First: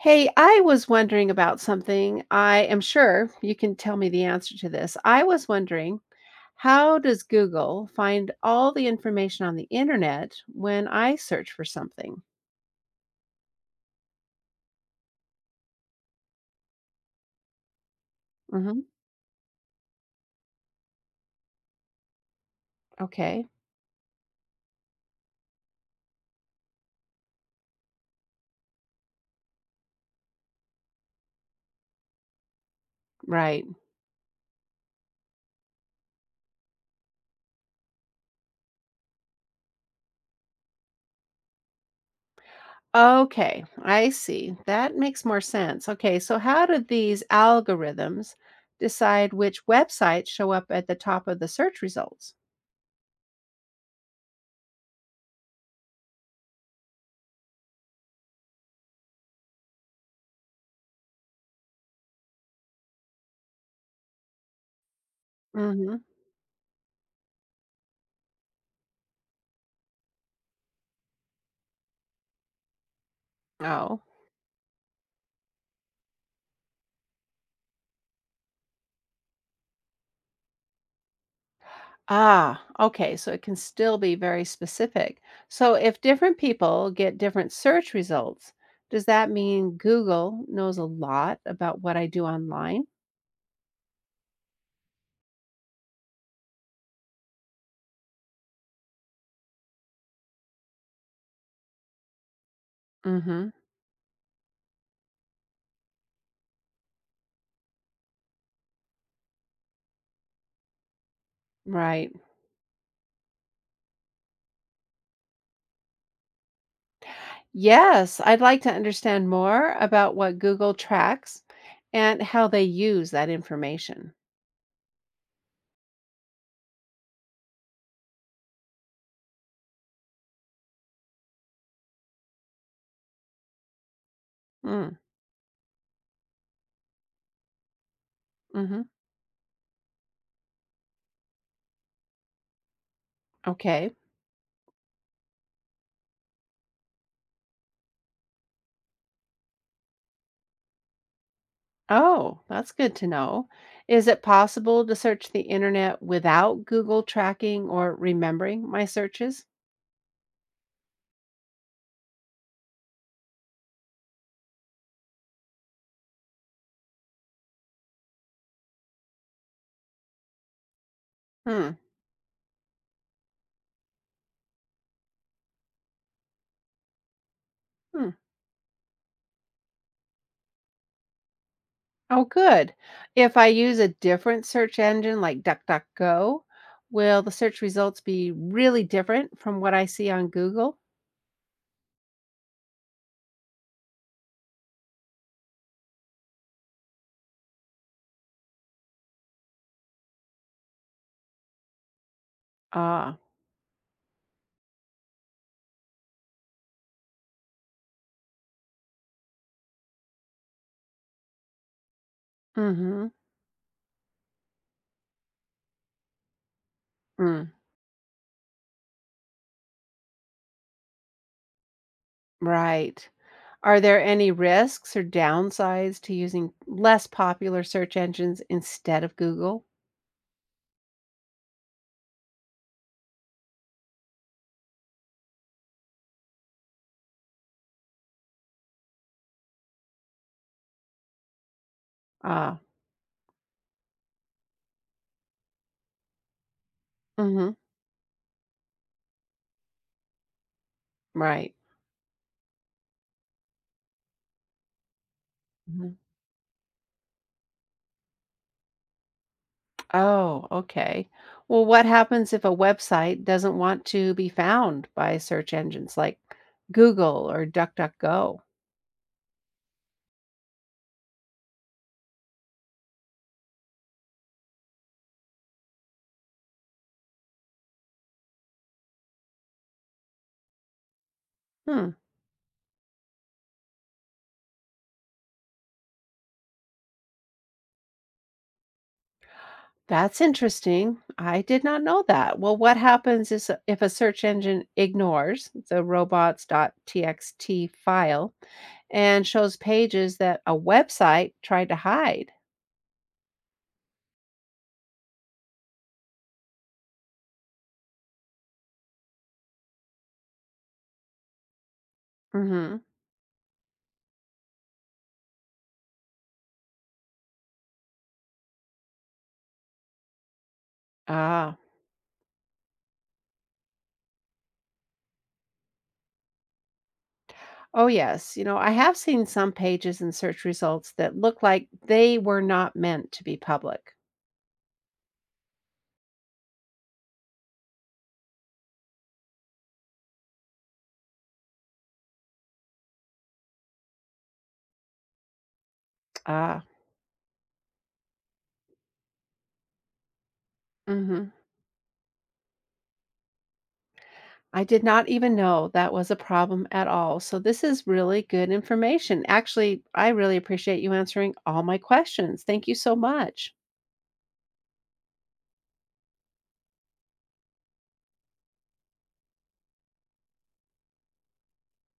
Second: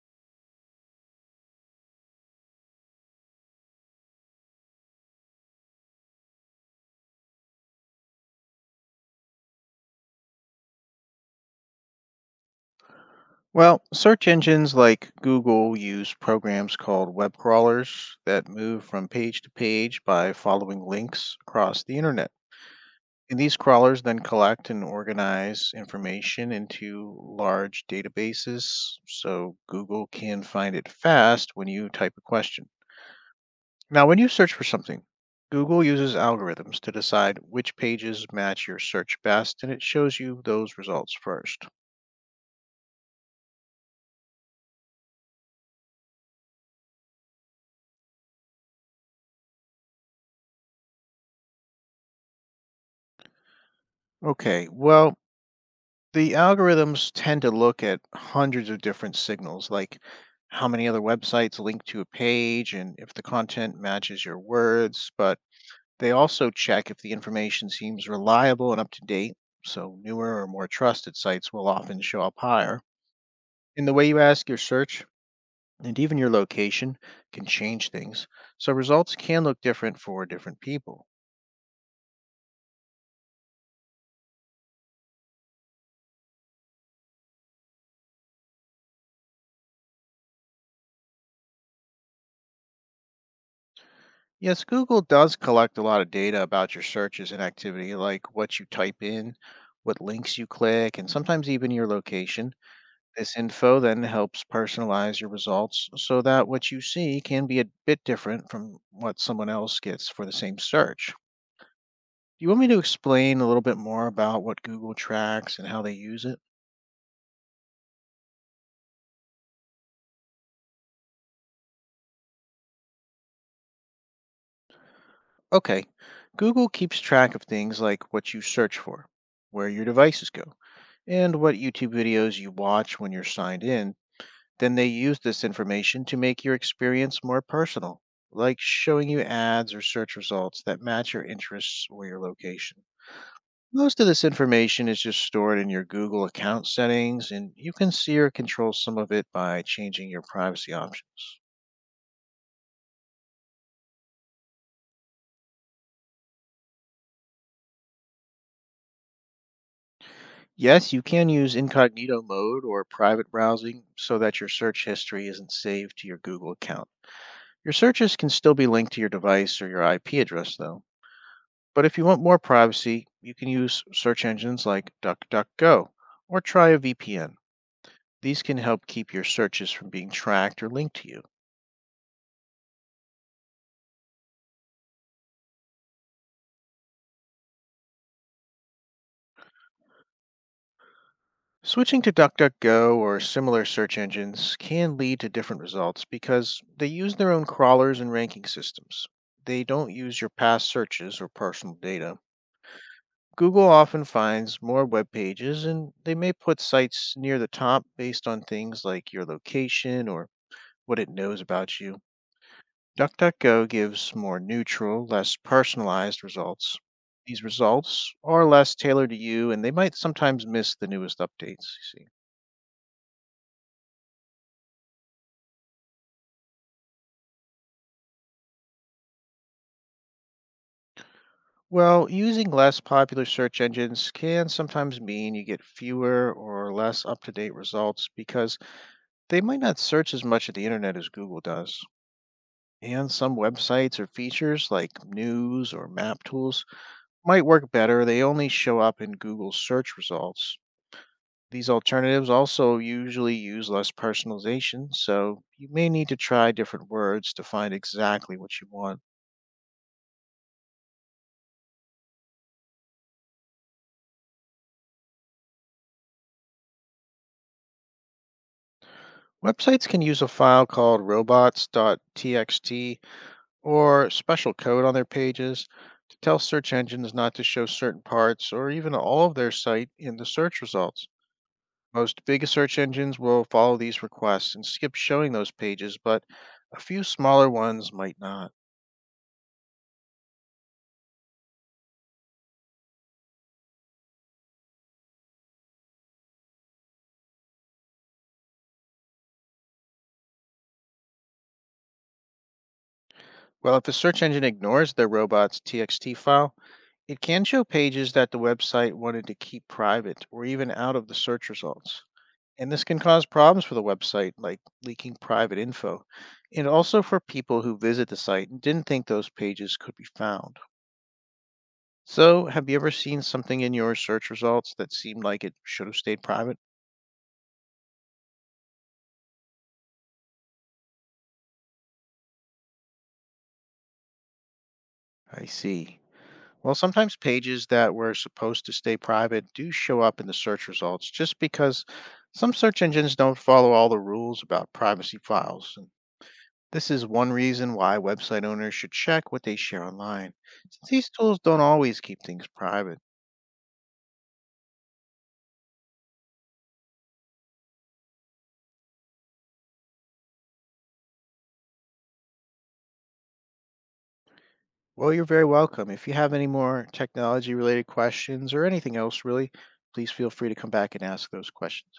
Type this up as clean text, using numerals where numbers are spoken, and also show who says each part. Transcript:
Speaker 1: Hey, I was wondering about something. I am sure you can tell me the answer to this. I was wondering, how does Google find all the information on the internet when I search for something?
Speaker 2: Well, search engines like Google use programs called web crawlers that
Speaker 1: hmm
Speaker 2: move from page to page by following links across the internet. And
Speaker 1: Okay,
Speaker 2: these crawlers then collect and organize information into large databases so Google can find it fast when you type a question.
Speaker 1: right.
Speaker 2: Now, when you search for something, Google uses algorithms to decide which pages match your search best, and it shows you those results first.
Speaker 1: Okay, I see. That makes more sense. Okay, so how do these algorithms decide which websites show up at the top of the search results?
Speaker 2: Okay, well, the algorithms tend to look at hundreds of different signals, like how many other websites link to a page and if the content matches your words, but
Speaker 1: Mhm.
Speaker 2: they also check if the information seems reliable and up to date. So, newer or more trusted sites will often show up higher. And the
Speaker 1: Oh.
Speaker 2: way you ask your search and even your location can change things. So, results can look different for different people.
Speaker 1: Ah, okay, so it can still be very specific. So if different people get different search results, does that mean Google knows a lot about what I do online?
Speaker 2: Yes, Google does collect a lot of data about your searches and activity, like what you type in, what links you click, and sometimes even your location. This
Speaker 1: Mhm.
Speaker 2: info then helps personalize your results so that what you see can be a bit different from what someone else gets for the same search.
Speaker 1: Right.
Speaker 2: Do you want me to explain a little bit more about what Google tracks and how they use it?
Speaker 1: Yes, I'd like to understand more about what Google tracks and how they use that information.
Speaker 2: Okay, Google keeps track of things like what you search for, where your devices go, and what YouTube videos you watch when you're signed in. Then they
Speaker 1: Mm.
Speaker 2: use this information to make your experience more personal, like
Speaker 1: hmm
Speaker 2: showing you ads or search results that match your interests or your location.
Speaker 1: Okay.
Speaker 2: Most of this information is just stored in your Google account settings, and you can see or control some of it by changing your privacy options.
Speaker 1: Oh, that's good to know. Is it possible to search the internet without Google tracking or remembering my searches?
Speaker 2: Yes, you can use incognito mode or private browsing so that your search history isn't saved to your Google account. Your searches can still be linked to your device or your IP address, though.
Speaker 1: Hmm.
Speaker 2: But if you want more privacy, you can use search engines like DuckDuckGo or try a VPN.
Speaker 1: Hmm.
Speaker 2: These can help keep your searches from being tracked or linked to you.
Speaker 1: Oh, good. If I use a different search engine like DuckDuckGo, will the search results be really different from what I see on Google?
Speaker 2: Switching to DuckDuckGo or similar search engines can lead to different results because they use their own crawlers and ranking systems. They don't use your past searches or personal data.
Speaker 1: Ah.
Speaker 2: Google often finds more web pages and they may put sites near the top based on things like your location or what it knows about you.
Speaker 1: Mm-hmm.
Speaker 2: DuckDuckGo gives more neutral, less personalized results. These
Speaker 1: Mm.
Speaker 2: results are less tailored to you and they might sometimes miss the newest updates, you see.
Speaker 1: Right. Are there any risks or downsides to using less popular search engines instead of Google?
Speaker 2: Well, using less popular search engines can sometimes mean you get fewer or less up to date results because they might not search as much of the internet as Google does.
Speaker 1: Ah,
Speaker 2: And some websites or features like news or map tools might
Speaker 1: mhm,
Speaker 2: work better. They only show up in Google's search results.
Speaker 1: right.
Speaker 2: These alternatives also usually use less personalization, so you may
Speaker 1: Mhm.
Speaker 2: need to try different words to find exactly what you want.
Speaker 1: Oh, okay. Well, what happens if a website doesn't want to be found by search engines like Google or DuckDuckGo?
Speaker 2: Websites can use a file called robots.txt or special code on their pages to tell search engines not to show certain parts or even all of their site in the search results.
Speaker 1: Hmm,
Speaker 2: Most big search engines will follow these requests and skip showing those pages, but a few smaller ones might not.
Speaker 1: that's interesting. I did not know that. Well, what happens is if a search engine ignores the robots.txt file and shows pages that a website tried to hide.
Speaker 2: Well, if the search engine ignores their robots.txt file, it can show pages that the website wanted to keep private or even out of the search results. And
Speaker 1: hmm
Speaker 2: this can cause problems for the website, like leaking private info, and also for people who visit the site and didn't think those pages could be found.
Speaker 1: Ah.
Speaker 2: So, have you ever seen something in your search results that seemed like it should have stayed private?
Speaker 1: Oh, yes. You know, I have seen some pages in search results that look like they were not meant to be public.
Speaker 2: I see. Well, sometimes pages that were supposed to stay private do show up in the search results just because some search engines don't follow all the rules about privacy files.
Speaker 1: Ah.
Speaker 2: This is one reason why website owners should check what they share online, since these
Speaker 1: hmm
Speaker 2: tools don't always keep things private.
Speaker 1: I did not even know that was a problem at all. So, this is really good information. Actually, I really appreciate you answering all my questions. Thank you so much.
Speaker 2: Well, you're very welcome. If you have any more technology related questions or anything else, really, please feel free to come back and ask those questions.